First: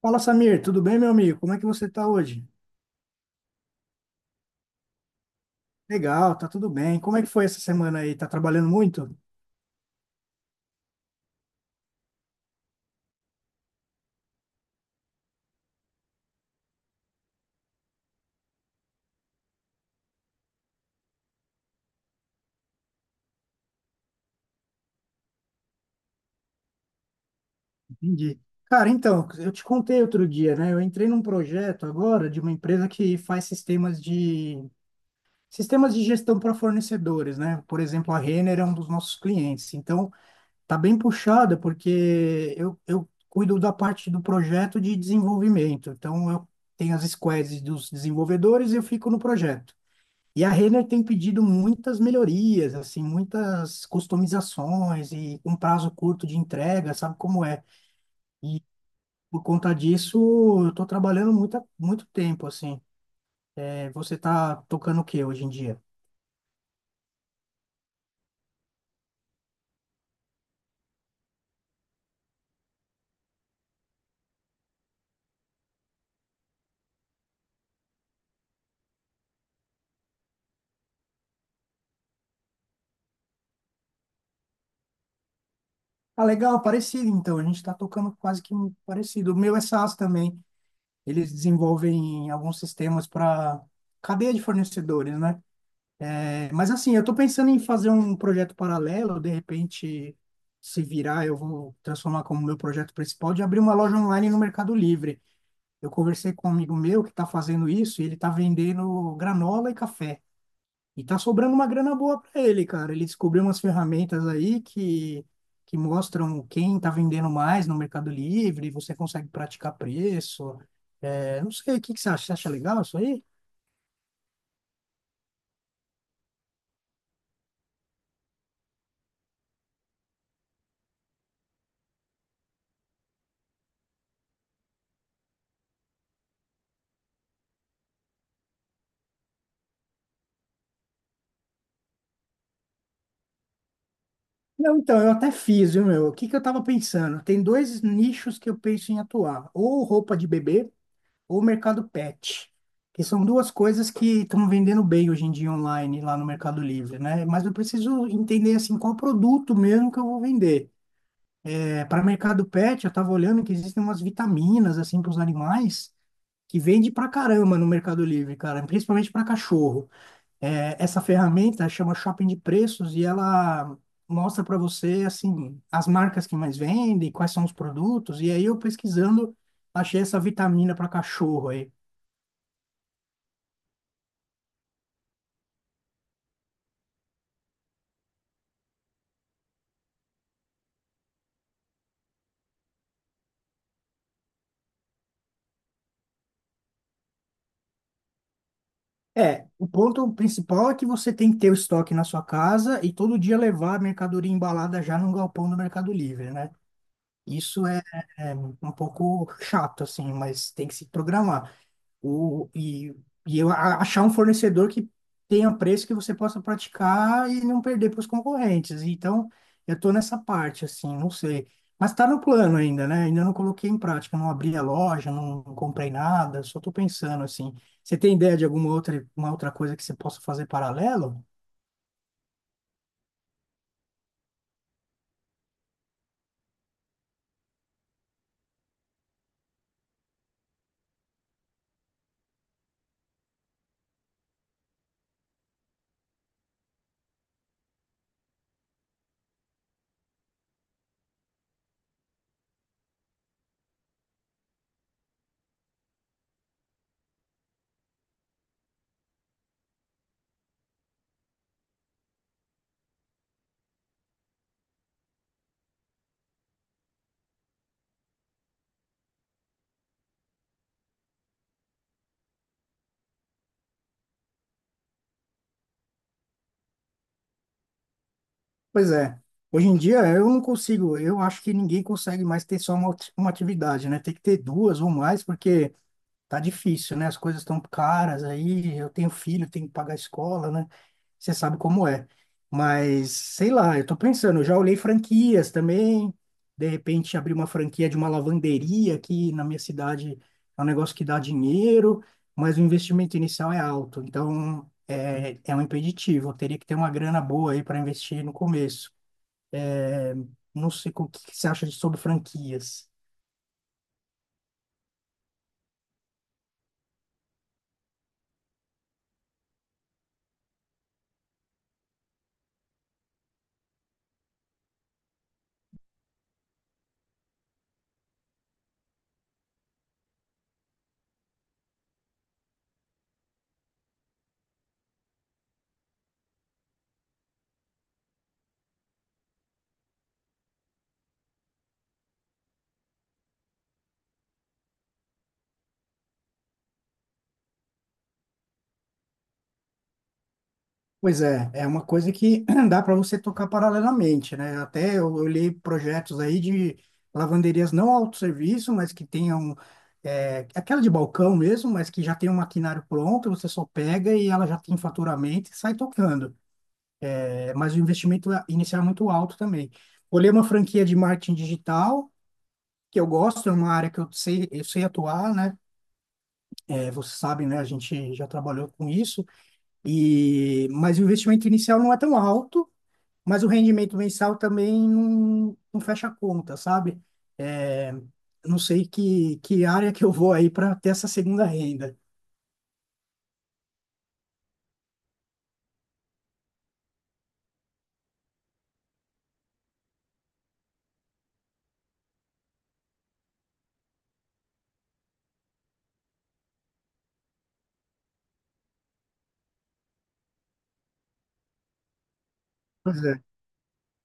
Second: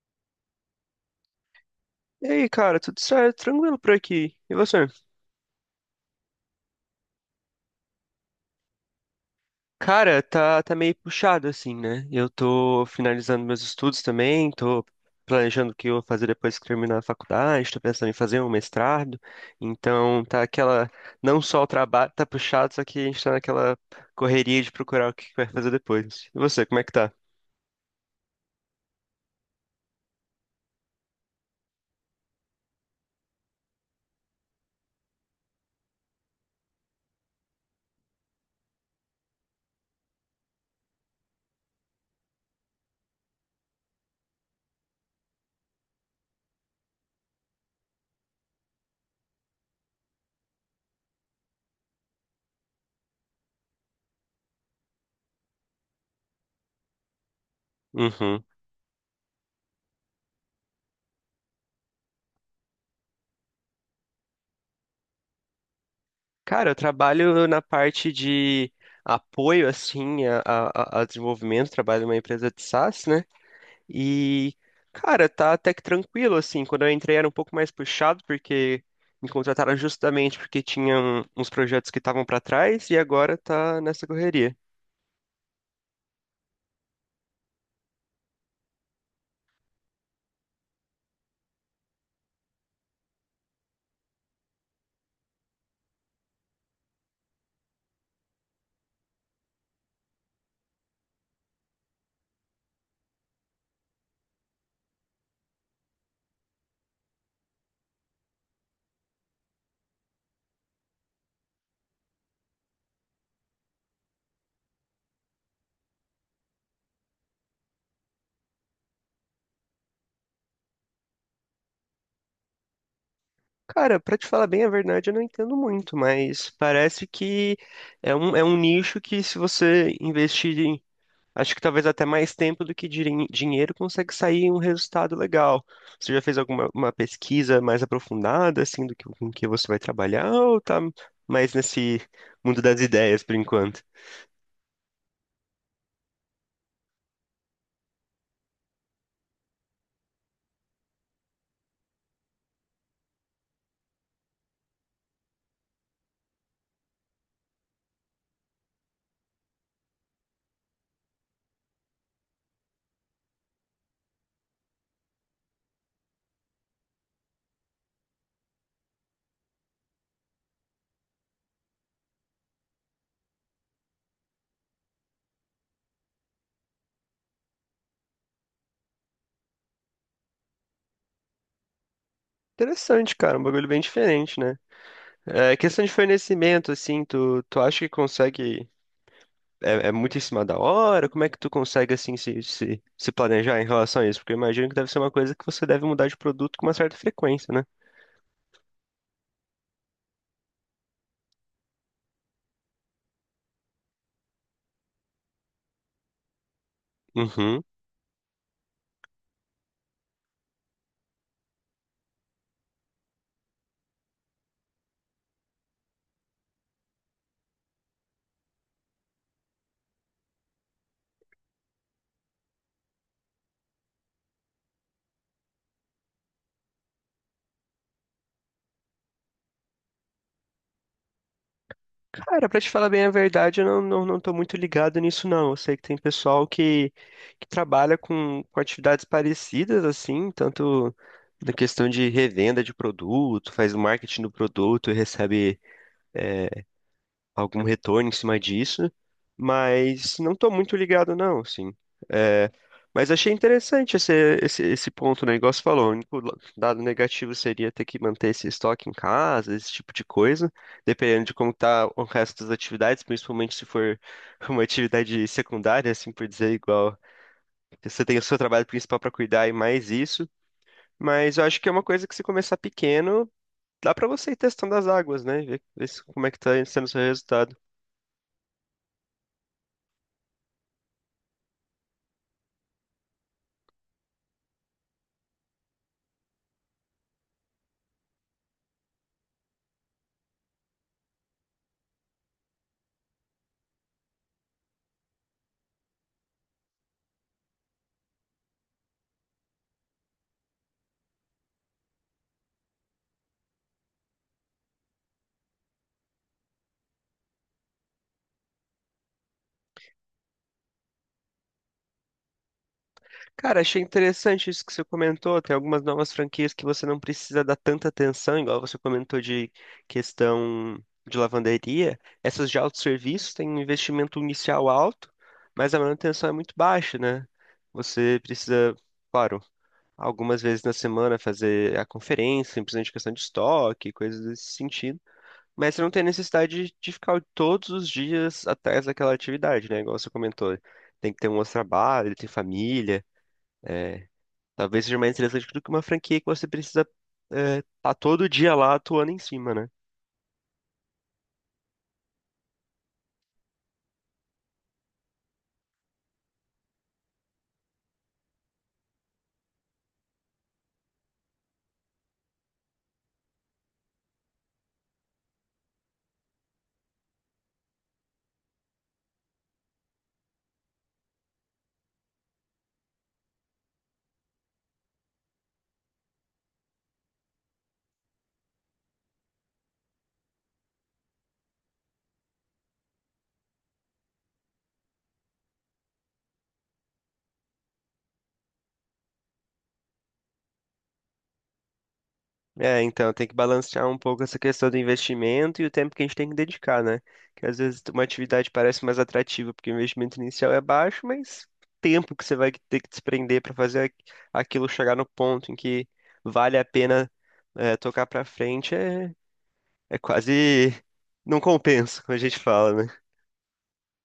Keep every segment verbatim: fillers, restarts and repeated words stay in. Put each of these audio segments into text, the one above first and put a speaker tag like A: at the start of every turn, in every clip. A: Fala, Samir, tudo bem, meu amigo? Como é que você tá
B: E
A: hoje?
B: aí, cara, tudo certo? Tranquilo por aqui. E você?
A: Legal, tá tudo bem. Como é que foi essa semana aí? Tá trabalhando muito?
B: Cara, tá, tá meio puxado assim, né? Eu tô finalizando meus estudos também, tô planejando o que eu vou fazer depois que terminar a faculdade, tô pensando em fazer um mestrado. Então, tá aquela, não só o trabalho tá puxado, só que a gente tá naquela correria de procurar o que vai fazer depois. E você, como é que tá?
A: Entendi. Cara, então, eu te contei outro dia, né? Eu entrei num projeto agora de uma empresa que faz sistemas de sistemas de gestão para fornecedores, né? Por exemplo, a Renner é um dos nossos clientes. Então, tá bem puxada porque eu, eu cuido da parte do projeto de desenvolvimento. Então, eu tenho as squads dos desenvolvedores e eu fico no projeto. E a Renner tem pedido muitas melhorias, assim, muitas customizações e um prazo curto de entrega, sabe como é?
B: Uhum.
A: E por conta disso, eu tô trabalhando muito, muito tempo, assim. É, você tá tocando o que hoje em dia?
B: Cara, eu trabalho na parte de apoio, assim, a, a, a a desenvolvimento, trabalho numa empresa de sás, né? E, cara, tá até que tranquilo, assim. Quando eu entrei era um pouco mais puxado, porque me contrataram justamente porque tinham uns projetos que estavam pra trás e agora tá nessa correria.
A: Ah, legal, parecido, então. A gente tá tocando quase que parecido. O meu é SaaS também. Eles desenvolvem alguns sistemas para cadeia de fornecedores, né? É, mas assim, eu estou pensando em fazer um projeto paralelo, de repente, se virar, eu vou transformar como meu projeto principal de abrir uma loja online no Mercado Livre. Eu conversei com um amigo meu que está fazendo isso e ele está vendendo granola e café. E tá sobrando uma grana boa para ele, cara. Ele descobriu umas ferramentas aí que, que mostram quem está vendendo mais no Mercado Livre, você consegue praticar preço. É, não sei, o que que você acha? Você acha legal isso aí?
B: Cara, pra te falar bem a verdade, eu não entendo muito, mas parece que é um, é um nicho que se você investir. Acho que talvez até mais tempo do que dirin- dinheiro consegue sair um resultado legal. Você já fez alguma uma pesquisa mais aprofundada, assim, do que com que você vai trabalhar, ou tá mais nesse mundo das ideias por enquanto?
A: Não, então, eu até fiz, viu, meu? O que que eu tava pensando? Tem dois nichos que eu penso em atuar, ou roupa de bebê ou mercado pet, que são duas coisas que estão vendendo bem hoje em dia online lá no Mercado Livre, né? Mas eu preciso entender, assim, qual produto mesmo que eu vou vender. É, para mercado pet, eu tava olhando que existem umas vitaminas, assim, para os animais, que vende pra caramba no Mercado Livre, cara, principalmente para cachorro. É, essa ferramenta chama Shopping de Preços e ela mostra para você assim as marcas que mais vendem, quais são os produtos. E aí eu pesquisando achei essa vitamina para cachorro aí.
B: Interessante, cara, um bagulho bem diferente, né? É, questão de fornecimento, assim, tu, tu acha que consegue. É, é muito em cima da hora? Como é que tu consegue, assim, se, se, se planejar em relação a isso? Porque eu imagino que deve ser uma coisa que você deve mudar de produto com uma certa frequência, né?
A: É, o ponto principal é que você tem que ter o estoque na sua casa e todo dia levar a mercadoria embalada já no galpão do Mercado Livre, né?
B: Uhum.
A: Isso é, é um pouco chato assim, mas tem que se programar. O, e, e eu a- achar um fornecedor que tenha preço que você possa praticar e não perder para os concorrentes. Então, eu estou nessa parte, assim, não sei. Mas está no plano ainda, né? Ainda não coloquei em prática, não abri a loja, não comprei nada, só estou pensando, assim. Você tem ideia de alguma outra, uma outra coisa que você possa fazer paralelo?
B: Cara, pra te falar bem a verdade, eu não, não, não tô muito ligado nisso, não. Eu sei que tem pessoal que, que trabalha com, com atividades parecidas, assim, tanto na questão de revenda de produto, faz o marketing do produto e recebe algum retorno em cima disso, mas não estou muito ligado, não, assim. É, mas achei interessante esse, esse, esse ponto, né? Igual você falou, o único la- dado negativo seria ter que manter esse estoque em casa, esse tipo de coisa, dependendo de como tá o resto das atividades, principalmente se for uma atividade secundária, assim por dizer, igual você tem o seu trabalho principal para cuidar e mais isso. Mas eu acho que é uma coisa que se começar pequeno, dá para você ir testando as águas, né? Ver, ver se- Como é que tá sendo o seu resultado?
A: Pois é. Hoje em dia eu não consigo, eu acho que ninguém consegue mais ter só uma, ati- uma atividade, né? Tem que ter duas ou mais, porque tá difícil, né? As coisas estão caras aí. Eu tenho filho, tenho que pagar a escola, né? Você sabe como é. Mas, sei lá, eu tô pensando, eu já olhei franquias também. De repente, abrir uma franquia de uma lavanderia aqui na minha cidade é um negócio que dá dinheiro, mas o investimento inicial é alto. Então, é, é um impeditivo. Eu teria que ter uma grana boa aí para investir no começo. Não sei o que que você acha de- sobre franquias.
B: Cara, achei interessante isso que você comentou. Tem algumas novas franquias que você não precisa dar tanta atenção, igual você comentou de questão de lavanderia. Essas de autosserviço têm um investimento inicial alto, mas a manutenção é muito baixa, né? Você precisa, claro, algumas vezes na semana fazer a conferência, simplesmente questão de estoque, coisas desse sentido. Mas você não tem necessidade de ficar todos os dias atrás daquela atividade, né? Igual você comentou. Tem que ter um outro trabalho, tem família. é, Talvez seja mais interessante do que uma franquia que você precisa estar todo dia lá atuando em cima, né?
A: Pois é, é uma coisa que dá para você tocar paralelamente, né? Até eu olhei projetos aí de lavanderias não autosserviço, mas que tenham é, aquela de balcão mesmo, mas que já tem um maquinário pronto, você só pega e ela já tem faturamento e sai tocando. É, mas o investimento é, inicial é muito alto também. Olhei uma franquia de marketing digital, que eu gosto, é uma área que eu sei, eu sei atuar, né? É, vocês sabem, né? A gente já trabalhou com isso, e mas o investimento inicial não é tão alto, mas o rendimento mensal também não, não fecha a conta, sabe? É, não sei que, que área que eu vou aí para ter essa segunda renda.
B: É, então tem que balancear um pouco essa questão do investimento e o tempo que a gente tem que dedicar, né? Que às vezes uma atividade parece mais atrativa porque o investimento inicial é baixo, mas o tempo que você vai ter que desprender para fazer aqu- aquilo chegar no ponto em que vale a pena é, tocar para frente é, é quase não compensa, como a gente fala, né?
A: Pois é.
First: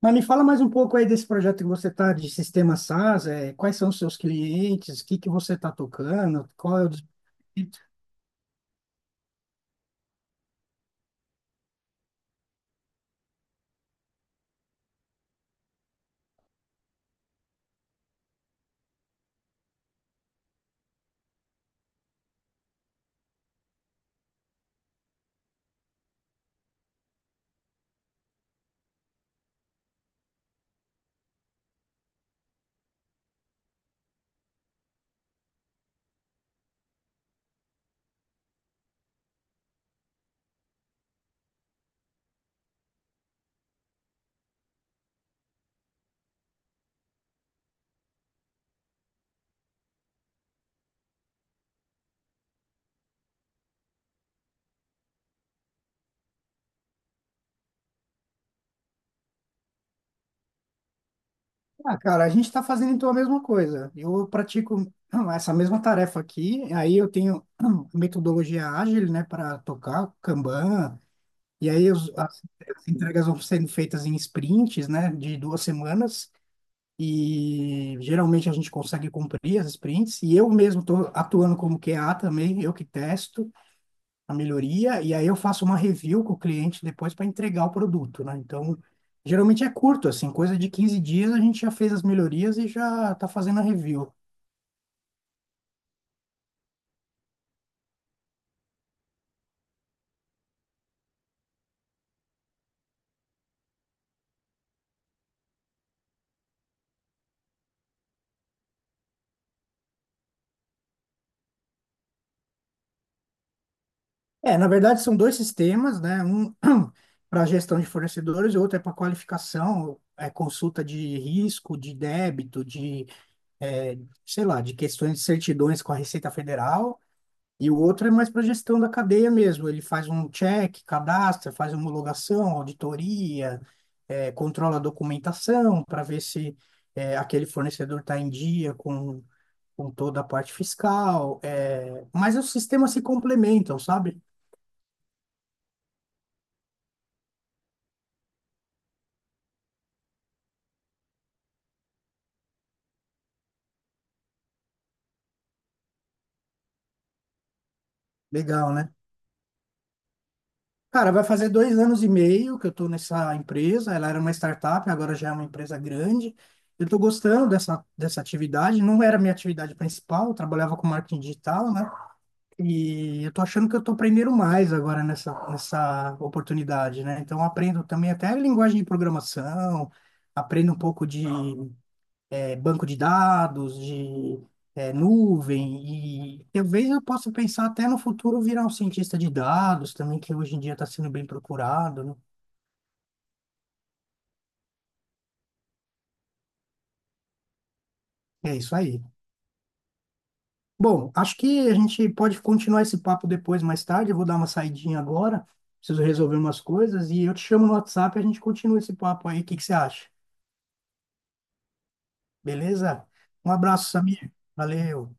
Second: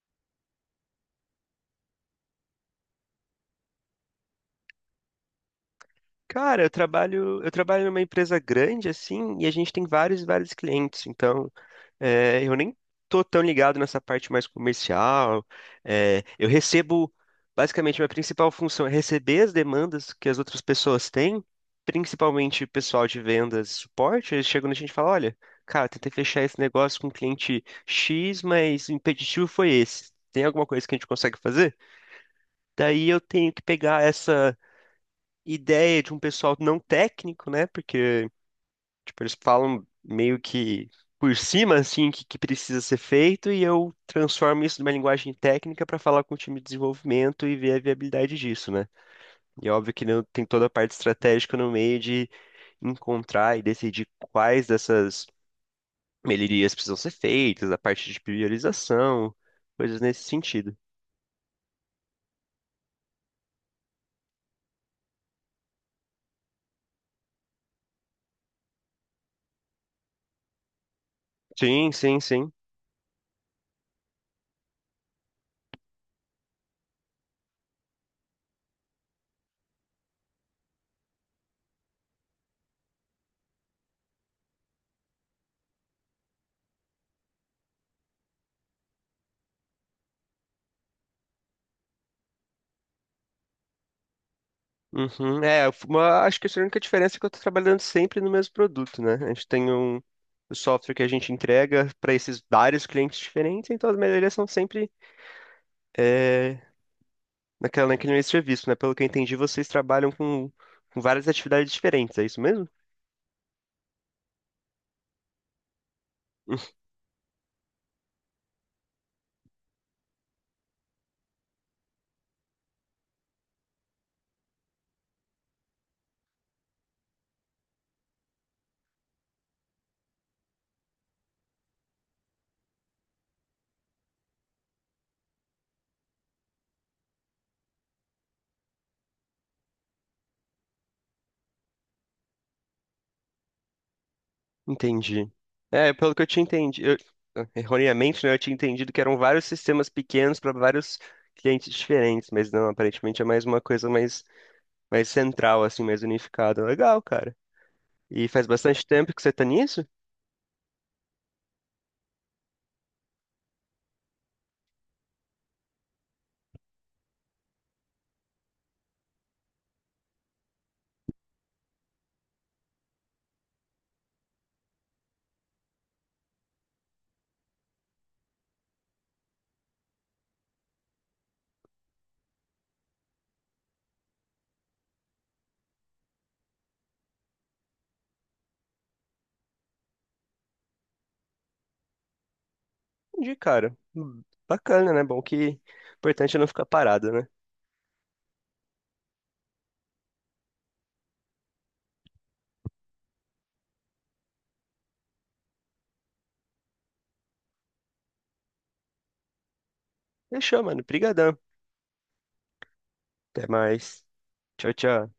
A: Mas me fala mais um pouco aí desse projeto que você está de sistema SaaS, é, quais são os seus clientes, o que que você está tocando,
B: Cara, eu
A: qual é o... des-
B: trabalho, eu trabalho numa empresa grande assim, e a gente tem vários e vários clientes. Então, é, eu nem tô tão ligado nessa parte mais comercial. É, eu recebo, basicamente, minha principal função é receber as demandas que as outras pessoas têm, principalmente o pessoal de vendas e suporte. Eles chegam na gente e falam, olha, cara, tentei fechar esse negócio com o cliente xis, mas o impeditivo foi esse. Tem alguma coisa que a gente consegue fazer? Daí eu tenho que pegar essa ideia de um pessoal não técnico, né? Porque, tipo, eles falam meio que por cima, assim, que, que precisa ser feito, e eu transformo isso numa linguagem técnica para falar com o time de desenvolvimento e ver a viabilidade disso, né? E é óbvio que não- tem toda a parte estratégica no meio de encontrar e decidir quais dessas melhorias precisam ser feitas, a parte de priorização, coisas nesse sentido.
A: Ah, cara, a gente está fazendo então a mesma coisa. Eu pratico hum, essa mesma tarefa aqui, aí eu tenho hum, metodologia ágil, né, para tocar Kanban, e aí
B: Sim,
A: os-
B: sim,
A: as,
B: sim.
A: as entregas vão sendo feitas em sprints, né, de duas semanas, e geralmente a gente consegue cumprir as sprints, e eu mesmo estou atuando como Q A também, eu que testo a melhoria, e aí eu faço uma review com o cliente depois para entregar o produto, né? Então, geralmente é curto, assim, coisa de quinze dias a gente já fez as melhorias e já está fazendo a review.
B: Uhum. É, uma, acho que a única diferença é que eu estou trabalhando sempre no mesmo produto, né? A gente tem um, o software que a gente entrega para esses vários clientes diferentes, então as melhorias são sempre é, naquela, naquele mesmo serviço, né? Pelo que eu entendi, vocês trabalham com, com várias atividades diferentes, é isso mesmo?
A: É, na verdade são dois sistemas, né? Um para gestão de fornecedores e outro é para qualificação, é consulta de risco, de débito, de, é, sei lá, de questões de certidões com a Receita Federal. E o outro é mais para gestão da cadeia mesmo. Ele faz um check, cadastra, faz homologação, auditoria, é, controla a documentação para ver se é, aquele fornecedor está em dia com, com toda a parte fiscal. É, mas os sistemas se complementam, sabe?
B: Entendi. É, pelo que eu tinha entendido, erroneamente, né, eu tinha entendido que eram vários sistemas pequenos para vários clientes diferentes, mas não, aparentemente é mais uma coisa mais, mais central, assim, mais unificada. Legal, cara. E faz
A: Legal,
B: bastante
A: né?
B: tempo que você tá nisso?
A: Cara, vai fazer dois anos e meio que eu estou nessa empresa. Ela era uma startup, agora já é uma empresa grande. Eu estou gostando dessa, dessa atividade. Não era minha atividade principal, eu trabalhava com marketing digital, né? E eu estou achando que eu estou aprendendo mais agora nessa, nessa oportunidade, né? Então, eu aprendo também até linguagem de programação, aprendo um pouco de é, banco de dados, de é, nuvem, e talvez eu possa pensar até no futuro virar um cientista de dados também, que hoje em dia está sendo bem procurado, né?
B: Entendi, cara. Hum, Bacana, né? Bom que o importante é não ficar parado, né?
A: É isso aí. Bom, acho que a gente pode continuar esse papo depois, mais tarde. Eu vou dar uma saidinha agora, preciso resolver umas coisas, e eu te chamo no WhatsApp e a gente continua esse papo aí. O que que você acha?
B: Fechou, mano. Brigadão.
A: Beleza?
B: Até
A: Um abraço,
B: mais.
A: Samir.
B: Tchau, tchau.
A: Valeu.